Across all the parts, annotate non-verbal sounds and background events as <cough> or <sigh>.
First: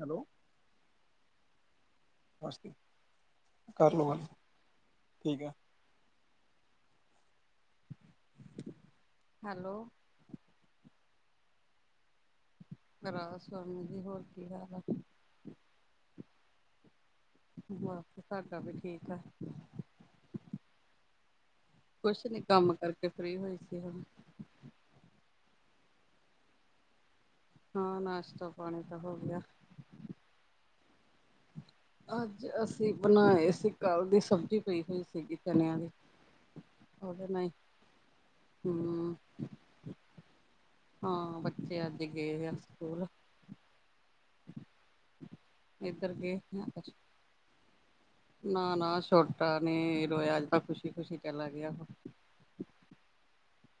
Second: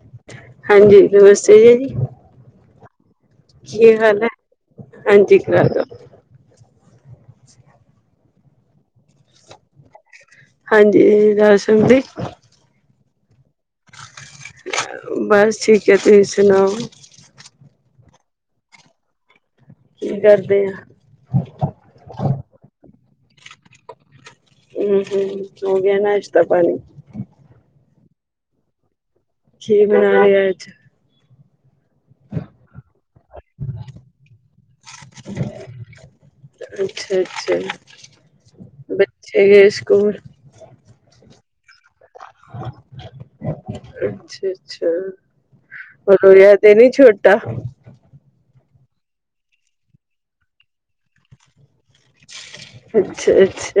Hello ਹਾਂਜੀ ਨਮਸਤੇ ਜੀ ਜੀ। ਨਮਸਤੇ। ਕਰ ਕੀ ਲਓ ਗੱਲ ਹਾਲ ਹੈ ਹਾਂਜੀ ਠੀਕ ਹੈ। ਕਰ ਹੈਲੋ ਹਾਂਜੀ <unintelligible> ਰਾਸਨ ਦੀ <unintelligible> ਰਾਸਾਮੀ ਬਸ ਠੀਕ ਹੈ ਤੁਸੀਂ ਸੁਣਾਓ। ਵਾ ਸਾਡਾ ਵੀ ਠੀਕ ਹੈ। ਕੀ ਕਰਦੇ ਆ। ਕੁਛ ਨੀ ਕੰਮ ਕਰਕੇ ਫ੍ਰਰੀ ਹੋਈ ਸੀ ਹੁਣ। ਹਮ-ਹਮ ਹੋ ਗਿਆ ਨਾਸ਼ਤਾ ਪਾਣੀ। ਹਾਂ ਨਾਸ਼ਤਾ ਪਾਣੀ ਤਾਂ ਹੋ ਗਿਆ। ਕੀ ਬਣਾਇਆ ਅੱਜ ਅੱਜ ਅਸੀਂ ਬਣਾਏ ਸੀ ਕੱਲ ਦੀ ਸਬਜ਼ੀ ਪਈ ਹੋਈ ਸੀਗੀ ਚਣਿਆਂ ਦੀ। ਉਹਦੇ ਨਾਲ ਹੀ ਅੱਛਾ-ਅੱਛਾ ਹੂੰ ਬੱਚੇ ਗਏ ਸਕੂਲ। ਹਾਂ ਬੱਚੇ ਅੱਜ ਗਏ ਆ ਸਕੂਲ। ਅੱਛਾ ਅੱਛਾ ਇੱਧਰ ਰੋ ਗਏ ਇਆ ਤੇ ਨਹੀਂ ਛੋਟਾ ਨਾ ਨਾ ਛੋਟਾ ਨ ਰੋਇਆਜ ਤਾਂ ਖੁਸ਼ੀ ਖੁਸ਼ੀ ਚਲਾ ਗਿਆ ਅੱਛਾ ਅੱਛਾ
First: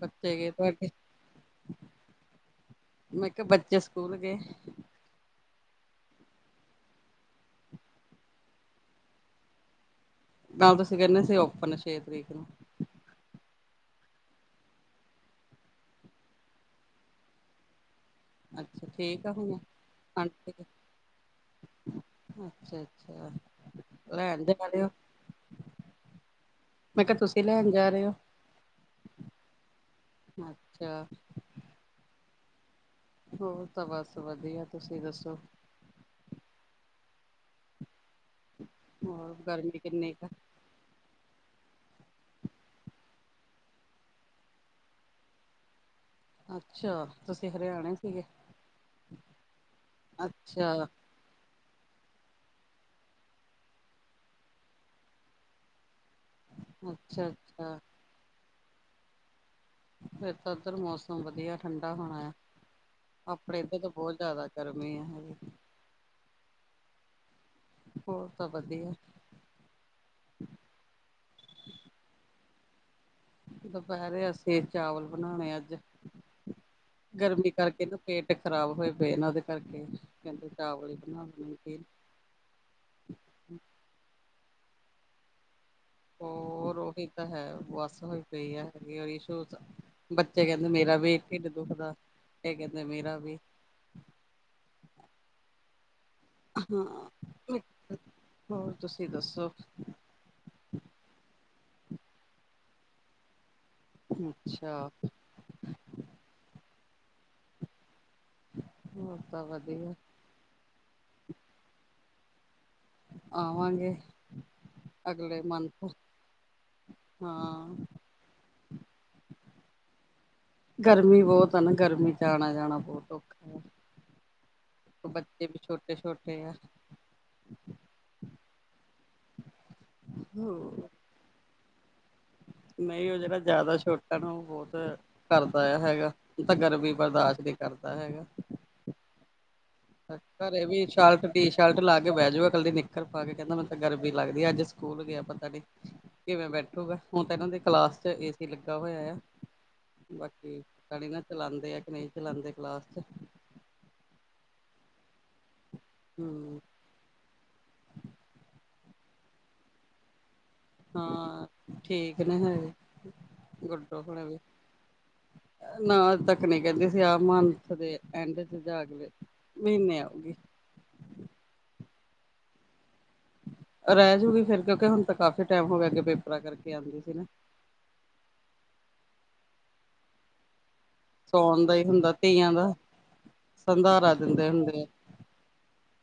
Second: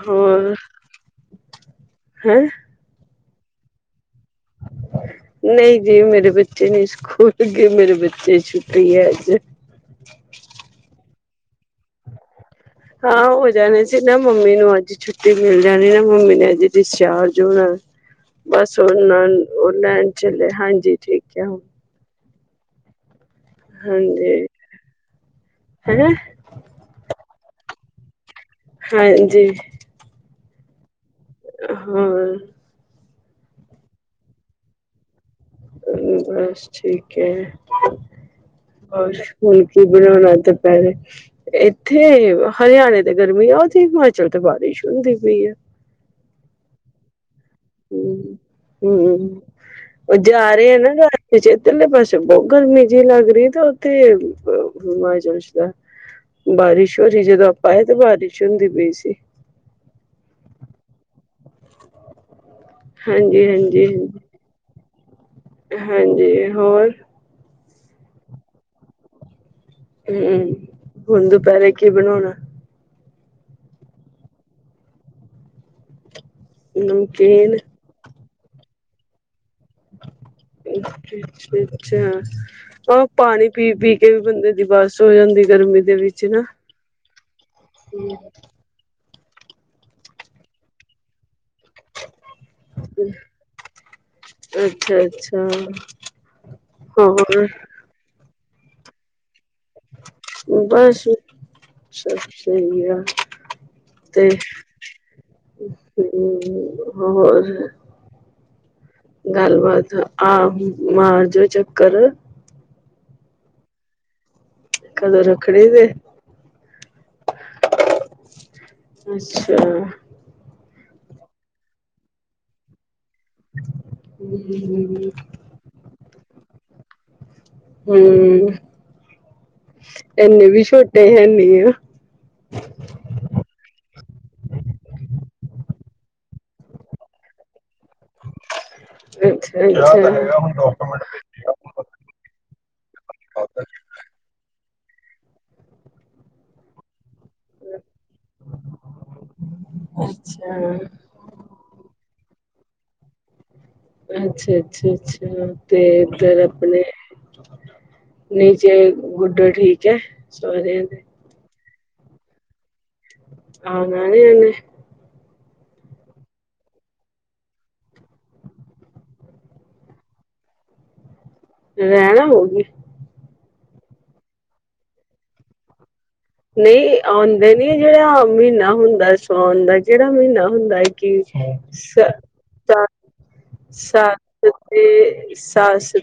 ਬੱਚੇ ਗਏ ਤੁਹਾਡੇ ਹੁ ਮੈਂ ਕਿਹਾ ਬੱਚੇ ਸਕੂਲ ਗਏ ਨਹੀਂ ਜੀ ਮੇਰੇ ਬੱਚੇ ਨਹੀ ਸਕੂਲ ਗ ਏ ਮੇਰੇ ਬੱਚੇ ਛੁੱਟੀ ਹੈ ਅੱਜ ਵਾਪਸ ਕਰਨਾ ਤੇ ਓਪਨ ਛੇ ਤਰੀਕ ਨੂੰ ਹਾਂ ਹੋ ਜਾਣੇ ਸੀ ਨਾ ਮੰਮੀ ਨੂੰ ਅੱਜ ਛੁੱਟੀ ਮਿਲ ਜਾਣੀ ਨਾ ਮੰਮੀ ਨੇ ਅੱਜ ਡਿਸਚਾਰਜ ਹੋਣਾ ਬਸ ਅੱਛਾ ਉਹ ਠੀਕ ਆ ਨਾਲ ਹੁਣ ਉਹ ਲੈਣ ਚਲੇਆ ਆਂਟੀ ਜੀ, ਹਾਂਜੀ ਠੀਕ ਆ ਹੁਣ ਅੱਛਾ ਅੱਛਾ ਹਾਂਜੀ। ਲੈਣ ਜਾ ਰ ਹੋ ਹੈਂ ਮੈਂ ਕਿਹਾ ਤੁਸੀਂ ਲੈਣ ਜਾ ਰਹੇ ਹੋ ਹਾਂਜੀ ਅੱਛਾ ਹਾਂ ਹੋਰ ਤਾਂ ਬਸ ਵਧੀਆ ਤੁਸੀਂ ਦੱਸੋ ਬਸ ਠੀਕ ਹੈ ਹੋਰ ਕੀ ਗਰਮੀ ਕੀ ਕਿੰਨੀ ਕੁ ਬਣਾਉਣਾ ਤ ਹੈਰ ਇੱਥੇ ਹਰਿਆਣੇ ਤੇ ਗਰਮੀ ਆ ਉਥੇ ਹਿਮਾਚਲ ਤੇ ਬਾਰਿਸ਼ ਹੁੰਦੀ ਪਈ ਆ ਅੱਛਾ ਤੁਸੀਂ ਹਰਿਆਣਾ ਹ ਹਮ ਉਹ ਜਾ ਰਹੇ ਅੱਛਾ ਆ ਨਾ ਸਾ ਤੇ ਜੇਤਲੇ ਪਾਸੇ ਬਹੁਤ ਗਰਮੀ ਜਹੀ ਲੱਗਦੀ ਤੇ ੳਥੈ ਥੇ ਹਿਮਾ੍ਚਲ ਐ ਬਾਰਿਸ਼ ਹੋ ਰਹੀ ਅੱਛਾ ਜਦੋਂ ਆਪਾਂ ਅੱਛਾ ਆਏ ਤਾਂ ਬਾਰਿਸ਼ ਹੁੰਦੀ ਪਈ ਸੀ ਫਿਰ ਤਾਂ ਉਧਰ ਮੌਸਮ ਵਧੀਆ ਠੰਢਾ ਹੋਣਾ ਆ ਹਾਂਜੀ, ਆਪਣੇ ਇਥੇ ਹਾਂਜੀ, ਤਾਂ ਬਹੁਤ ਹਾਂਜੀ। ਜ਼ਿਆਦਾ ਗਰਮੀ ਆ ਹੈਗੀ ਹਾਂਜੀ ਹੋਰ ਹੋਰ ਸਭ ਵਧੀਆ ਤੇ ਹੁਣ ਦੁਪਹਿਰੇ ਕੀ ਬਣਾਉਣਾ ਦੁਪਹਿਰੇ ਅਸੀਂ ਚਾਵਲ ਬਣਾਉਣੇ ਅੱਜ ਗਰਮੀ ਨਮਕੀਨ ਕਰਕੇ ਪੇਟ ਖਰਾਬ ਹੋਏ ਪਏ ਇਹ ਉਹਦੇ ਕਰਕੇ ਕਹਿੰਦੇ ਚਾਵਲ ਹੀ ਬਣਾ ਠੀਕ ਠੀਕ ਲੈਣੇ ਅੱਛਾ ਔ ਪਾਣੀ ਪੀ ਪੀ ਕੇ ਵੀ ਬੰਦੇ ਦੀ ਬੱਸ ਹੋ ਜਾਂਦੀ ਗਰਮੀ ਦੀ ਹੋਰ ਉਹੀ ਤਾਂ ਹੈ ਬੱਸ ਹੋਈ ਪਈ ਹੈ ਬੱਚੇ ਕਹਿੰਦੇ ਮੇਰਾ ਵੀ ਢਿੱਡ ਦੁੱਖਦਾ ਇਹ ਕਹਿੰਦੇ ਮੇਰਾ ਵੀ ਅੱਛਾ ਅੱਛਾ ਹੋਰ ਹਾਂ ਹੋਰ ਤੁਸੀਂ ਦੱਸੋ ਬਸ ਸਭ ਸਹੀ ਆ ਤੇ ਅੱਛਾ ਹਮ ਹੋਰ ਹੋਰ ਤਾਂ ਵਧੀਆ ਗੱਲਬਾਤ। ਹਹ ਮਾਰ ਜੋ ਚੱਕਰ। ਆਵਾਂਗੇ। ਕਦੋਂ ਅਗਲੇ ਰੱਖੜੀ ਮੰਥ ਤੇ ਹਾਂ। ਅੱਛਾ। ਗਰਮੀ ਬਹੁਤ ਹਨਾ ਨਾ ਗਰਮੀ ਚ ਆਣਾ ਜਾਣਾ ਬਹੁਤ ਓਖਾ ਹਮ ਹਮ। ਵੀ ਛੋਟੇ ਛੋਟੇ ਆ। ਹਮ ਇਨੇ ਵੀ ਛੋਟੇ ਹੈਨੀ ਆ। ਨਹੀਂ ਉਹ ਜਿਹੜਾ ਜ਼ਿਆਦਾ ਛੋਟਾ ਨਾ ਉਹ ਬਹੁਤ ਕਰਦਾ ਆ ਹੈਗਾ ਤ ਗਰਮੀ ਬਰਦਾਸ਼ ਨਹੀਂ ਕਰਦਾ ਹੈਗਾ। ਅੱਛਾ, ਅੱਛਾ। ਘਰੇ ਵੀ ਸ਼ਰਟ ਟੀ ਸ਼ਰਟ ਲਾ ਕੇ ਬਹਿ ਜੁਗਾ ਕੱਲੀ ਨਿੱਕਰ ਪਾ ਕੇ ਕਹਿੰਦਾ ਮੈਂ ਤਾਂ ਗਰਮੀ ਲੱਗਦੀ ਅੱਜ ਸਕੂਲ ਗਿਆ ਪਤਾ ਨੀ ਕਿਵੇਂ ਬੈਠੂਗਾ। ਹੁਣ ਤਾਂ ਇਹਨਾਂ ਦੇ ਕਲਾਸ 'ਚ ਏਸੀ ਲੱਗਾ ਹੋਇਆ ਆ ਅੱਛਾ, ਬਾਕੀ ਪਤਾ ਨੀ ਚਲਾਉਂਦੇ ਆ ਕਿ ਨਹੀਂ ਚਲਾਉਂਦੇ ਕਲਾਸ ਚ ਅੱਛਾ, ਅੱਛਾ, ਅੱਛਾ ਤੇ ਇੱਧਰ ਹਮ ਆਪਣੇ ਨੀਚੇ ਗੁਡੋ ਠੀਕ ਹੈ, ਸੋਰੈ ਹਾਂ ਠੀਕ ਨੇ ਹਜੇ। ਆਣਾ ਨੀ ਏਣੇ ਨਾ ਅਜ ਤੱਕ ਨਹੀਂ ਕਹਿੰਦੀ ਸੀ ਆਹ ਮੰਥ ਦੇ ਐਂਡ ਚ ਜਾ ਕੇ ਮਹੀਨੇ ਆਉਗੀ। ਰਹਿਣ ਆਉਗੀ। ਰਹਿ ਜੁਗੀ ਫਿਰ ਕਿਉਂਕਿ ਹੁਣ ਤਾਂ ਕਾਫ਼ੀ ਟਾਈਮ ਹੋਗਿਆ ਨਹੀਂ ਆਉਂਦੇ ਨੀ ਜਿਹੜਾ ਮਹੀਨਾ ਹੁੰਦਾ ਸਉਣ ਦਾ ਜਿਹੜਾ ਮਹੀਨਾ ਹੁੰਦਾ। ਸੌਣ ਦਾ ਹੀ ਹੁੰਦਾ ਧੀਆਂ ਦਾ <unintelligible> ਸੰਧਾਰਾ ਸੱਸ ਦਿੰਦੇ ਹੁੰਦੇ ਆ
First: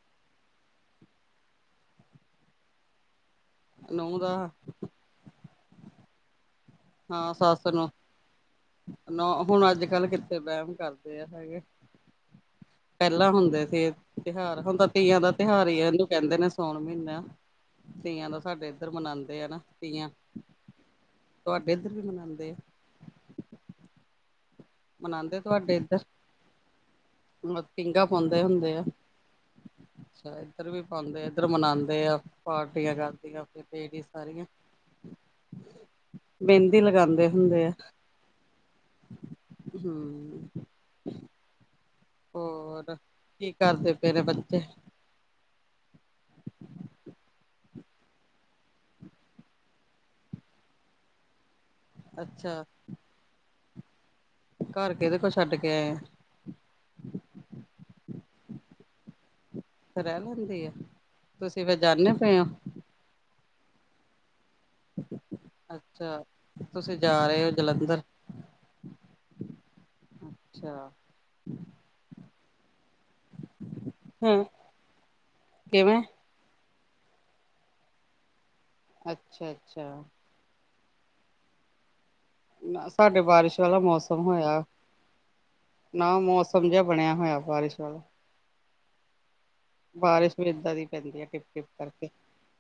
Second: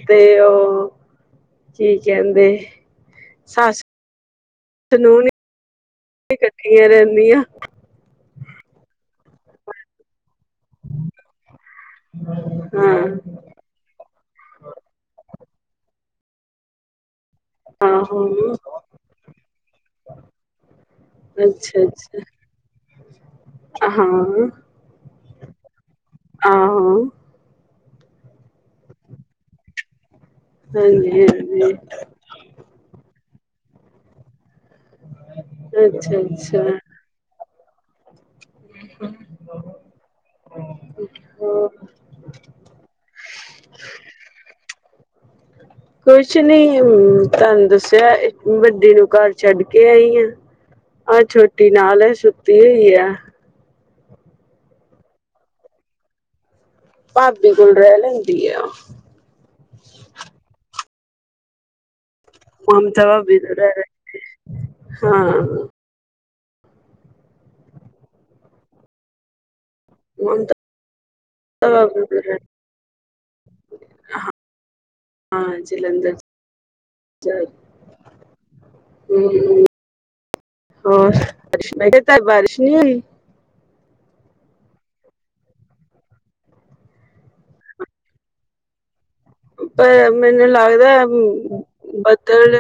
ਤੇ ਉਹ ਕੀ ਕਹਿੰਦੇ ਸੱਸ ਨੁਹ ਦਾ ਸਸ ਨੂੰ ਨੀ ਕੱਠੀਆਂ ਰਹਿੰਦੀਆਂ। ਨ ਹੁਣ ਅੱਜ ਕੱਲ੍ਹ ਕਿੱਥੇ ਬਹਿਮ ਕਰਦੇ ਆ ਹੈਗੇ ਪਹਿਲਾਂ ਹਾਂ ਹੁੰਦੇ ਸੀ। ਤਿਉਹਾਰ ਹੁਣ ਤਾ ਤੀਆਂ ਦਾ ਤਿਉਹਾਰ ਹੀ ਆ ਇਹਨੂੰ ਕਹਿੰਦੇ ਨੇ ਸੋਣ ਮਹੀਨਾ ਆਹੋ ਤੀਆਂ ਦਾ ਸਾਡੇ ਇੱਧਰ ਮਨਾਉਂਦੇ ਆ ਨਾ ਤੀਆਂ ਤੁਹਾਡੇ ਅੱਛਾ ਇੱਧਰ ਵੀ ਅੱਛਾ ਮਨਾਉਂਦੇ ਆ। ਹਾਂ। ਮਨਾਉਂਦੇ ਤੁਹਾਡੇ ਇੱਧਰ ਹਾ। ਮਤ ਪੀਘਾ ਪਾਉਂਦੇ ਹੁੰਦੇ ਆ ਅੱਛਾ ਇੱਧਰ ਵੀ ਹਾਂਜੀ ਪਾਉਂਦੇ ਇਧਰ ਹਾਂਜੀ ਮਨਾਉਂਦੇ ਆ ਪਾਰਟੀਆਂ ਕਰਦੀਆ ਲੇਡੀਜ਼ ਸਾਰੀਆਂ। ਅੱਛਾ ਅੱਛਾ ਮੇਹਿੰਦੀ ਲਗਾਉਂਦੇ ਹੁੰਦੇ ਆ। ਹਮ ਹੋਰ ਹੋਰ ਕੀ ਕਰਦੇ ਪੇ ਤੇਰੇ ਬੱਚੇ ਕੁਛ ਨੀ ਤੁਹਾਨੂੰ ਦੱਸਿਆ ਵੱਡੀ ਨੂੰ ਘਰ ਛੱਡ ਕੇ ਆਈ ਆ ਆਹ ਛੋਟੀ ਨਾਲ ਹੈ ਸੁਤੀ ਅੱਛਾ ਹੋਈ ਆ। ਘਰ ਕਿਦੇ ਕੋਲ ਛੱਡ ਕੇ ਆਏ ਆ। ਭਾਬੀ ਕੋਲ ਰਹਿ ਲੈਂਦੀ ਆ ਉਹ। ਰਹਿ ਲੈਂਦੀ ਆ ਤੁਸੀਂ ਫੇਰ ਜਾਣੇ ਪਏ ਹੋ। ਮਮਤਾ ਵੀ ਰੇਹ ਲੇਦੀ ਏ। ਅੱਛਾ। ਅੱਛਾ ਤੁਸੀਂ ਜਾ ਰਹੇ ਹੋ ਜਲੰਧਰ ਅੱਛਾ। ਮਮਤਾਂ ਹਾਂ, ਹੂੰ, ਹਾਂ ਕਿਵੇਂ? ਜਲੰਧਰ ਹਮ ਅੱਛਾ-ਅੱਛਾ। ਹੋਰ ਸਵੇਰ ਤਕ ਬਾਰਿਸ਼ ਨੀ ਨਾ ਹੋਈ ਸਾਡੇ ਬਾਰਿਸ਼ ਵਾਲਾ ਮੌਸਮ ਹੋਇਆ। ਨਾ ਮੌਸਮ ਜਿਹਾ ਬਣਿਆ ਹੋਇਆ ਬਾਰਿਸ਼ ਵਾਲਾ। ਪਰ ਬਾਰਿਸ਼ ਮੈਨੂੰ ਵੀ ਏਦਾਂ ਦੀ ਲੱਗਦਾ ਪੈਂਦੀ ਹੈ ਟਿਪ-ਟਿਪ ਕਰਕੇ। ਬੱਦਲ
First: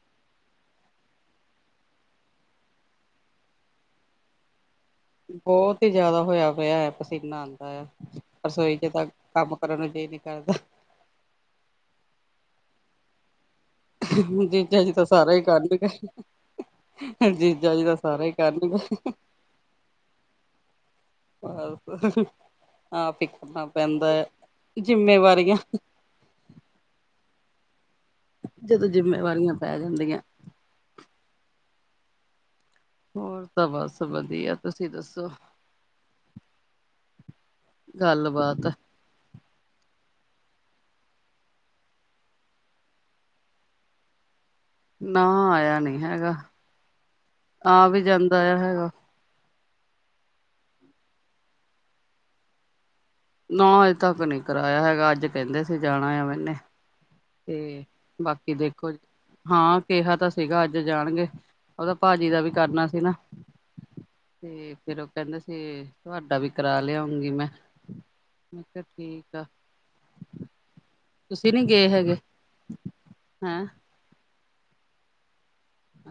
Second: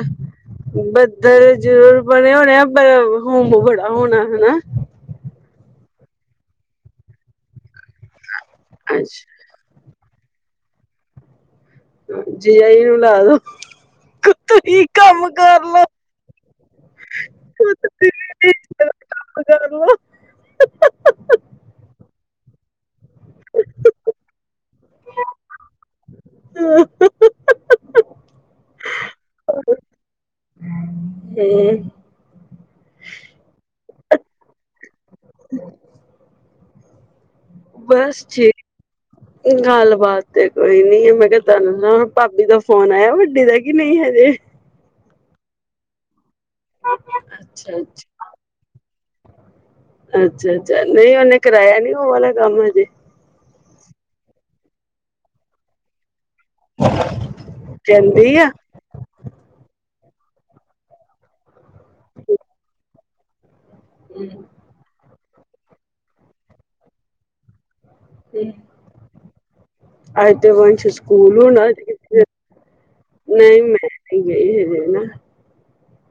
ਬੱਦਲ ਜ਼ਰੂਰ ਬਣੇੇ ਹੋਣੇ ਆ ਪਰ ਹਮ ਬੜਾ ਹੋਣਾ ਹਨਨਾ। ਬਹੁਤ ਹੀ ਜਿਆਦਾ ਹੋਇਆ ਪਇਆ ਹੈ, ਪਸੀਨਾ ਆਉਂਦਾ ਹੈ ਰਸੋਈ ਚ ਤਾਂ ਅੱਛਾ ਕੰਮ ਵੜਨ ਨੂੰ ਜੀ ਨਹੀਂ ਕਰਦਾ। ਜੀਜਾ ਜੀ ਨੂੰ ਲਾ ਦੋ ਜੀਜਾ ਤੁਸੀਂ ਤਾਂ ਕੰਮ ਸਾਰਾ ਹੀ ਕਰ ਲੈਣ ਲੋ। ਗਏ। ਜੀਜਾ ਜੀ ਤਾਂ ਸਾਰਾ ਹੀ ਕਰਨ ਗਏ ਕਰ <unintelligible> ਪਰ ਆਪ ਹੀ ਕਰਨਾ ਪੈਂਦਾ, ਜਿੰਮੇਵਾਰੀਆਂ। ਹ। ਜਦੋਂ ਜਿੰਮੇਵਾਰੀਆਂ ਪੈ ਜਾਂਦੀਆਂ। ਹਮ। ਹੋਰ ਤਾਂ ਬਸ ਵਧੀਆ ਤੁਸੀਂ ਦੱਸੋ? ਹਮ। <inaudible> ਬਸ ਠੀਕ। ਗੱਲਬਾਤ ਗੱਲ ਬਾਤ ਤੇ ਕੋਈ ਨੀ ਮੈਂ ਕਿਹਾ ਤੁਹਾਨੂੰ ਨਾ ਭਾਬੀ ਦਾ ਫੋਨ ਆਇਆ ਵੱਡੀ ਦਾ। ਕਿ ਨਹੀਂ ਹਜੇ। ਨਾ ਆਇਆ ਨੀ ਹੈਗਾ, ਅੱਛਾ ਆ ਵੀ ਅੱਛਾ ਜਾਂਦਾ ਹੈਗਾ। ਅੱਛਾ, ਅੱਛਾ, ਨਹੀਂ ਉਹਨੇ ਕਰਾਇਆ ਨੀ ਉਹ ਵਾਲਾ ਕੰਮ ਹਜੇ। ਨਾ ਅਜੇ ਤੱਕ ਨਹੀ ਕਰਾਇਆ ਹੈਗਾ, ਅੱਜ ਕਹਿੰਦੇ ਸੀ ਜਾਣਾ ਆ ਮੈਨੇ। ਤੇ ਕਹਿੰਦੀ ਆ। ਬਾਕੀ ਦੇਖੋ। ਹਾਂ ਕਿਹਾ ਤਾਂ ਸੀਗਾ ਅੱਜ ਜਾਣਗੇ, ਉਹਦਾ ਭਾਜੀ ਦਾ ਵੀ ਕਰਨਾ ਸੀ ਨਾ। ਹਮ। ਤੇ ਫੇਰ ਉਹ ਕਹਿੰਦੇ ਸੀ ਤੁਹਾਡਾ ਵੀ ਕਰਾ ਲਿਆਉਂਗੀ ਮੈਂ। ਮੈਂ ਕਿਹਾ ਠੀਕ ਆ। ਅੱਜ ਤਾਂ ਵੰਸ ਸਕੂਲ ਤੁਸੀਂ ਨੀ ਹੋਣਾ, ਅੱਜ ਗਏ ਹੈਗੇ ਕਿਥੇ, ਨਹੀ ਹੈਂ ਮਿਲੇ ਕੀਜ ਹੈ ਹਨਾ।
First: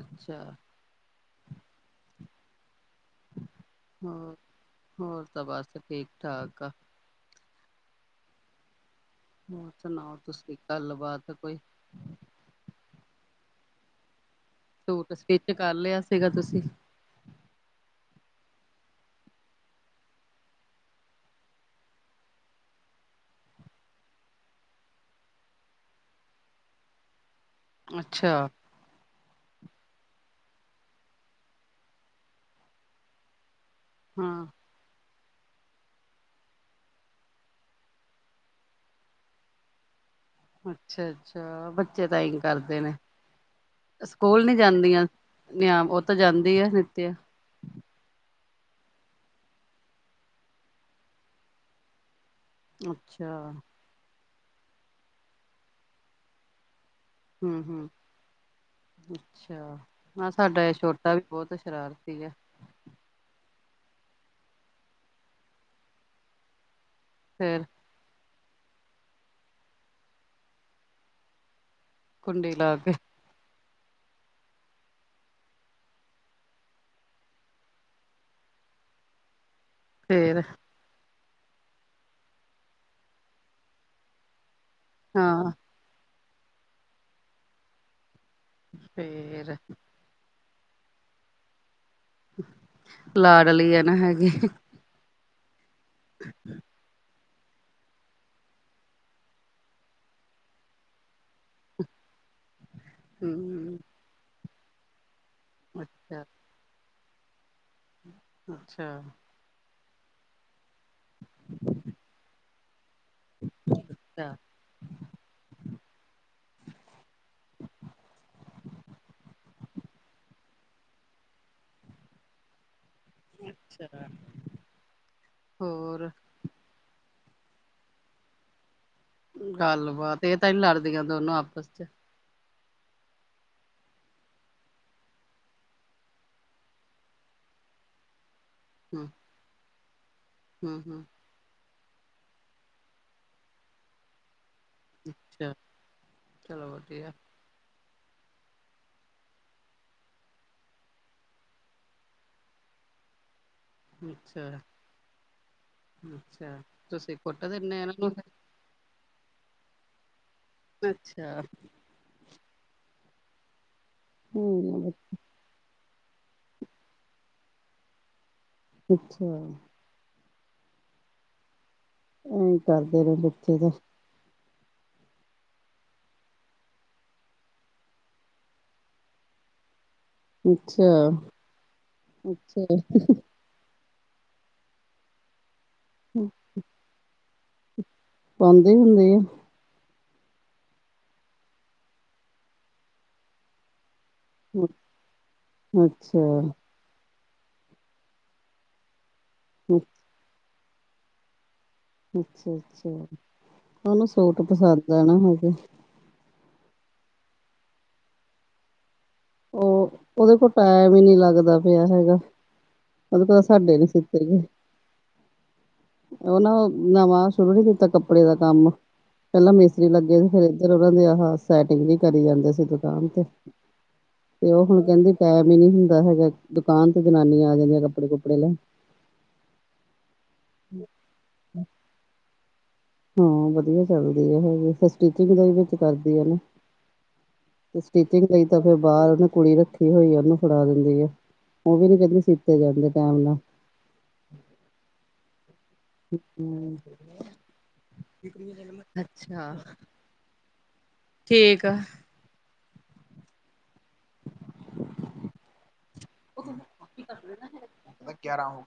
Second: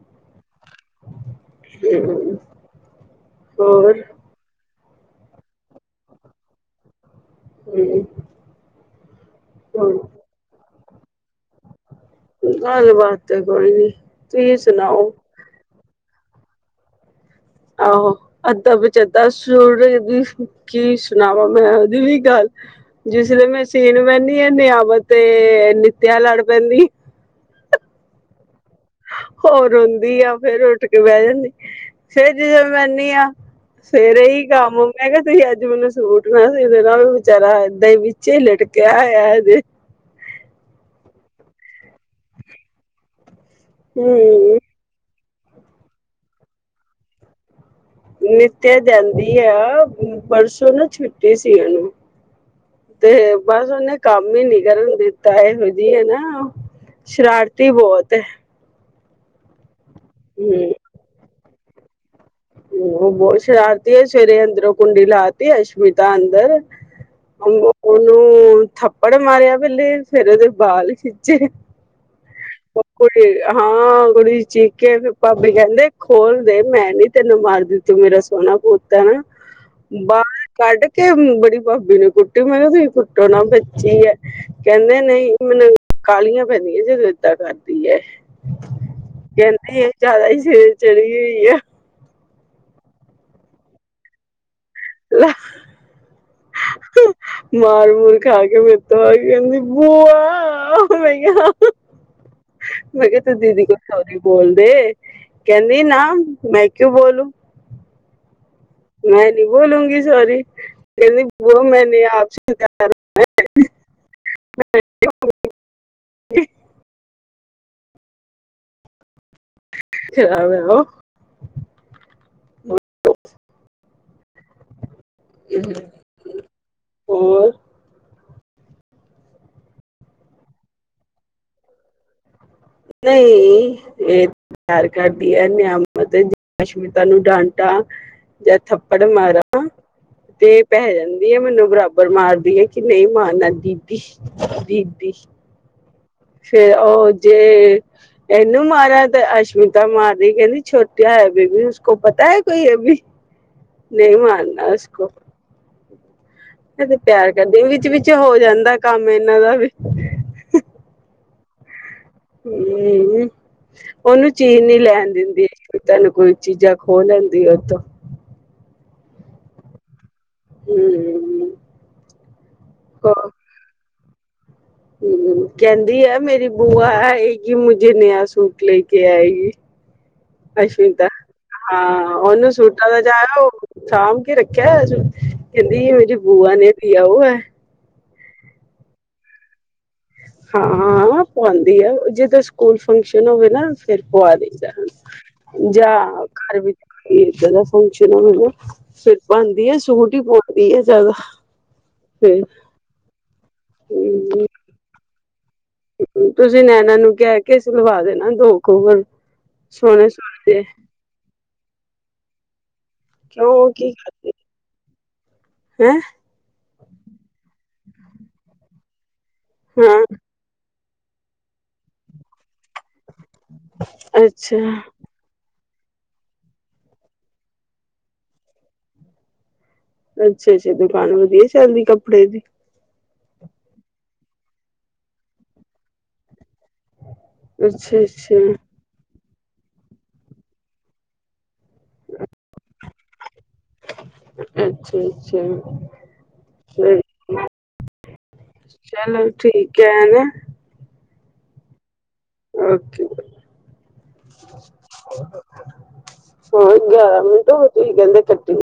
ਅੱਛਾ। ਹੋਰ ਹੋਰ, ਹੋਰ ਤਾਂ ਬਸ ਠੀਕ -ਠਾਕ ਆ। ਹਮ। ਹੋਰ ਸੁਣਾਓ, ਤੁਸੀਂ ਗੱਲ ਬਾਾਤ ਕੋਈ? ਗੱਲ ਬਾਤ ਕੋਈ ਨੀ, ਤੁਸੀ ਸੂਟ ਸਟਿਚ ਕਰ ਲਿਆ ਸੀਗਾ ਤੁਸੀਂ? ਆਹੋ ਅੱਧਾ ਪਚਦਾ ਸੂਟ ਕੀ ਸੁਣਾਵਾਂ, ਮੈਂ ਉਹਦੀ ਵੀ ਗੱਲ ਜਿਸ ਵੇਲੇ ਮੈਂ ਸੀਨ ਬਹਿੰਦੀ ਹਾਂ, ਨਿਆਵਤ ਤੇ ਨਿੱਤਿਆ ਲੜ ਪੈਂਦੀ। ਅੱਛਾ। ਹੋਰ, ਰੋਂਦੀ ਆ ਫੇਰ ਉੱਠ ਕੇ ਬਹਿ ਜਾਂਦੀ ਫੇਰ ਜਦੋਂ ਬਹਿੰਦੀ ਆ। ਸਵੇਰੇ ਹੀ ਕੰਮ ਮੈਂ ਕਿਹਾ ਤੁਸੀਂ ਅੱਜ ਮੈਨੂੰ ਸੂਟ ਮੈਂ ਸੀ ਦੇਣਾ ਵੀ ਵਿਚੇਚਾਰਾ ਇਏਦਾਂ ਹੀ ਵਿੱਚੇ ਹੀ ਲਟਕਿਆ ਹੋਇਆ ਹਜੇ। ਅੱਛਾ ਅੱਛਾ ਬੱਚੇ ਤਾਂ ਹੀ ਕਰਦੇ ਨੇ ਸਕੂਲ ਨੀ ਹੂੰ ਜਾਂਦੀਆਂ ਨਿਆ ਉਹ ਤਾਂ ਜਾਂਦੀ ਆ ਨਿਤਿਆ। ਨਿਤਿਆ ਜਾਂਦੀ ਆ ਪਰਸੋਂ ਨਾ ਛੁੱਟੀ ਸੀ ਉਹਨੂੰ ਤੇ ਅੱਛਾ ਬਸ ਉਹਓਹਨੇ ਕੰਮ ਹੀ ਨੀ ਕਰਨ ਦਿੱਤਾ ਇਹੋ ਜਿਹੀ ਹੈ ਨਾ। ਸ਼ਰਾਰਤੀ ਹੂੰ-ਹੂੰ ਬਹੁਤ ਹੈ। ਅੱਛਾ, ਹਾਂ ਸਾਡਾ ਹੂੰ ਇਹ ਛੋਟਾ ਵੀ ਬਹੁਤ ਸ਼ਰਾਰਤੀ ਆ। ਬਹੁਤ ਸ਼ਰਾਰਤੀ ਹੈ ਸਵੇਰੇ ਅੰਦਰੋਂ ਕੁੰਡੀ ਲਾਤੀ ਅਸ਼ਮਿਤਾ ਅੰਦਰ ਫੇਰ ਉਹਨੂੰ ਥੱਪੜ ਮਾਰਿਆ ਪਹਿਲੇ, ਫੇਰ ਉਹਦੇ ਬਾਲ ਖਿੱਚੇ ਕੁੁੰਡੀ ਲਾ ਕੇ ਕੁੜੀ ਹਾਂ ਕੁੜੀ ਚੀਕੇ ਭਾਬੇ ਕਹਿੰਦੇ ਖੋਲਦੇ ਮੈਂ ਨੀ ਤੈਨੂੰ ਮਾਰ ਦਿੱਤੀ। ਤ ਮੇਰਾ ਸੋਨਾ ਪੋਤਤਾ ਨਾ ਫੇਰ ਬਾਹਰ ਕੱਢ ਕੇ ਬੜੀ ਭਾਬੀ ਨੇ ਕੁੱਟੀ ਮੈਂ ਕਿਹਾ ਤੁਸੀਂ ਕੁੱਟੋ ਨਾ ਬੱਚੀ ਹੈ। ਕਹਿੰਦੇ ਨਹੀਂ ਹਾਂ ਮੈਨੂੰ ਕਾਹਾਲੀਆਂ ਪੈਂਦੀਆਂ ਜੋਂ ਇਏਦਾਂ ਕਰਦੀ ਹੈ। ਫੇਰ ਕਹਿੰਦੇ ਇਹ ਜ਼ਿਆਦਾ ਹੀ ਸਿਰੇ ਚੜੀ ਹੋਈ ਆ। ਲਾਡਲੀ ਆ ਨਾ ਹੈਗੀ ਲ <unintelligible> ਠ ਮਾਰ ਮੂਰ ਖਾ ਕੇ ਮੇਰੇ ਤੋਂ ਆ ਕਹਿੰਦੀ ਬੂਆ ਮੈਂ ਕਿਹਾ <unintelligible> ਹ <inaudible> ਮੈਂ ਕਿਹਾ ਤੂੰ ਦੀਦੀ ਕੇ ਹੂੰ ਸਾਧ ਨੀ ਬੋਲਦੇ ਕਹਿੰਦੀ ਨਾ ਮੈਂ ਕਿਉਂ ਬੋਲੂ ਅੱਛਾ ਮੈਂ ਨਹੀਂ ਬੋਲੂੰਗੀ ਸੋਰੀ ਕਹਿੰੋ ਮੈਂ ਆਪ <unintelligible> ਅੱਛਾ <unintelligible> ਛ <unintelligible> ਅੱਛਾ ਹੋਰ ਹੋਰ ਗੱਲ ਬਾਤ ਇਹ ਤਾਂ ਨੀ ਲੜਦੀਆਂ ਦੋਨੋ ਆਪਸ ਚ ਨਹੀਂ ਤਿਆਰ ਕਰਦੀ ਹੈ ਨਿਆਮਤ ਅਸ਼ਮਿਤਾ ਨੂੰ ਡਾਂਟਾ ਜਾਂ ਥੱਪੜ ਮਾਰਾ ਤੇ ਪੈ ਹੂੰ-ਹੂੰ-ਹੂੰ ਜਾਂਦਾ ਏਹੀ ਮੈਨੂੰ ਬਰਾਬਰ ਮਾਰਦੀ ਹੈ ਕਿ ਨਹੀਂ ਮਾਰਨਾ ਦੀਦੀ ਦੀ ਅੱਛਾ ਚਲੋ ਫੇਰ ਉਹ ਵਧੀਆ ਜੇ ਇਹਨੂੰ ਮਾਰਾ ਤੇ ਅਸ਼ਮਿਤਾ ਮਾਰਦੀ ਕਹਿੰਦੀ ਛੋਟਿਆ ਹੈ ਬੀਬੀ ਉਸ ਕੋ ਪਤਾ ਹੈ ਕੋਈ ਇਹ ਵੀ ਨਈ ਅੱਛਾ ਮਾਰਨਾ ਉਸਕੋ ਅੱਛਾ ਇਹ ਤੇ ਤੁਸੀਂ ਪਿਆਰ ਕੁੱਟ ਕਰਦੇ ਦਿੰਦੇ ਆ ਵਿੱਚ ਇਹਨਾਂ ਵਿਚ ਨੂੰ ਹੋ ਜਾਂਦਾ ਕੰਮ ਇਹਨਾਂ ਦਾ ਵੀ ਅੱਛਾ ਹੁ ਉਹਨੂੰ ਚੀਜ ਨੀ ਹੂੰ ਲੈਣ ਦਿੰਦੀ ਤੁਹਾਨੂੰ ਕੋਈ ਚੀਜ਼ਾਂ ਖੋਹ ਲੈਂਦੀ ਉਥੋਂ ਅੱਛਾ ਹੁ <inaudible> ਹਮ, ਕਹਿੰਦੀ ਆ ਮੇਰੀ ਬੂਆ ਆਏਗੀ ਮੁਝੇ ਨਯਾ ਸੂਟ ਲੈ ਕੇ ਆਏਗੀ ਅੱਛਾ ਅਸ਼ਞਿਤਾ ਹਾਂ ਉਹਨੂੰ ਅੱਛਾ ਸੂਟਾਂ ਦਾ ਚਾਹ ਓ ਸਾਂਭ ਕੇ ਰੱਖਿਆ ਹੂਆ ਸ ਕਹਿੰਦੀ ੳਦੀ ਬੂਆ ਨੇ ਦਿਆ ਹੁਆ ਏ ਪਾਂਦੇ ਹੁੰਦੇ ਆ ਹਾਂ ਹਾਂ ਪਾਉਂਦੀ ਆ ਜਿਦੋ ਸਕੂਲ ਫੰਕਸ਼ਨ ਹੋਵੇ ਨਾ ਫਿਰ ਹੋਆ ਦਦਾ ਜਾਂ ਅੱਛਾ ਘਰ ਵਿੱਚ <unintelligible> ਇਏਦਾਂ ਦਾ ਫੰਕਸ਼ਨ ਆ ਮੈਲੂੰ ਫਿਰ ਬਣਦੀ ਆ ਸੂਟ ਹੀ ਪਾਉਂਦੀ ਹੈ ਜ਼ਿਆਦਾ <unintelligible> ਫਿਰ ਅੱਛਾ -ਅੱਛਾ ਉਨੂੰ ਸੂਟ ਹਮ ਪਸੰਦ ਐ ਨਾ ਹੋਗੇ ਤੁਸੀਂ ਨੈਣਾ ਨੂੰ ਕਹਿ ਕੇ ਸਲਵਾ ਦੇਣਾ ਦੋ ਖੋਬਰ ਉਹ ਉਹਦੇ ਕੋਲ ਟਾਈਮ ਹੀ ਨਹੀਂ ਲੱਗਦਾ ਪਿਆ ਹੈਗਾ। ਉਹਦੇ ਕੋਲ ਰੋਲੋ ਸਾਡੇ ਨੀ ਕੀ ਸੀਤੇ ਕਰਦੇ ਹੈਂ ਉਹਨਾਂ ਨਵਾਂ ਸ਼ੁਰੂ ਨੀ ਕੀਤਾ ਕੱਪੜੇ ਦਾ ਕੰਮ, ਪਹਿਲਾਂ ਮਿਸਤਰੀ ਹਾਂ ਲੱਗੇ ਸੀ ਫਿਰ ਉਹਨਾਂ ਦੀ ਆ ਸੈਟਿੰਗ ਵੀ ਕਰੀ ਜਾਂਦੇ ਸੀ ਦੁਕਾਨ ਤੇ <inaudible> ਤੇ ਉਹ ਹੁਣ ਕਹਿੰਦੀ ਟਾਈਮ ਹੀ ਨਹੀਂ ਹੁੰਦਾ ਹੈਗਾ ਦੁਕਾਨ ਤੇ ਜਨਾਨੀਆਂ ਆ ਜਾਂਦੀਆਂ ਕੱਪੜੇ ਕੁੱਪੜੇ ਲੈਣ ਅੱਛਾ ਜੀ ਦੁਕਾਨ ਵਧੀਆ ਚੱਲਦੀ ਕੱਪੜੇ ਦੀ ਹਾਂ। ਵਧੀਆ ਚੱਲਦੀ ਆ ਹੈਗੀ ਸਟਿਚਿੰਗ ਦਾ ਵਿੱਚ ਕਰਦੀ ਆ ਨਾ ਅੱਛਾ ਸਟੀਚਿੰਗ ਅੱਛਾ ਲਈ ਤ ਫਿਰ ਬਾਹਰ ਉਹਨੇ ਕੁੜੀ ਰੱਖੀ ਹੋਈ ਆ ਉਹਨੂੰ ਫੜਾ ਦਿੰਦੀ ਆ ਉਹ ਵੀ ਨੀ ਕਹਿੰਦੇ ਸੀਤੇ ਜਾਂਦੇ ਟੇਮ ਨਾਲ ਅੱਛਾ, ਅੱਛਾ ਫਿਰ ਚਲੋ ਅੱਛਾ ਠੀਕ ਹੈ ਨਾ ਠੀਕ ਆ ਓਕੇ। ਹਾਂ, ਗਿਆਰਾਂ ਮਿੰਟ ਹੋ ਗਏ ਗੱਲ ਗਿਆਰਾਂ ਕਟੀ ਹੋ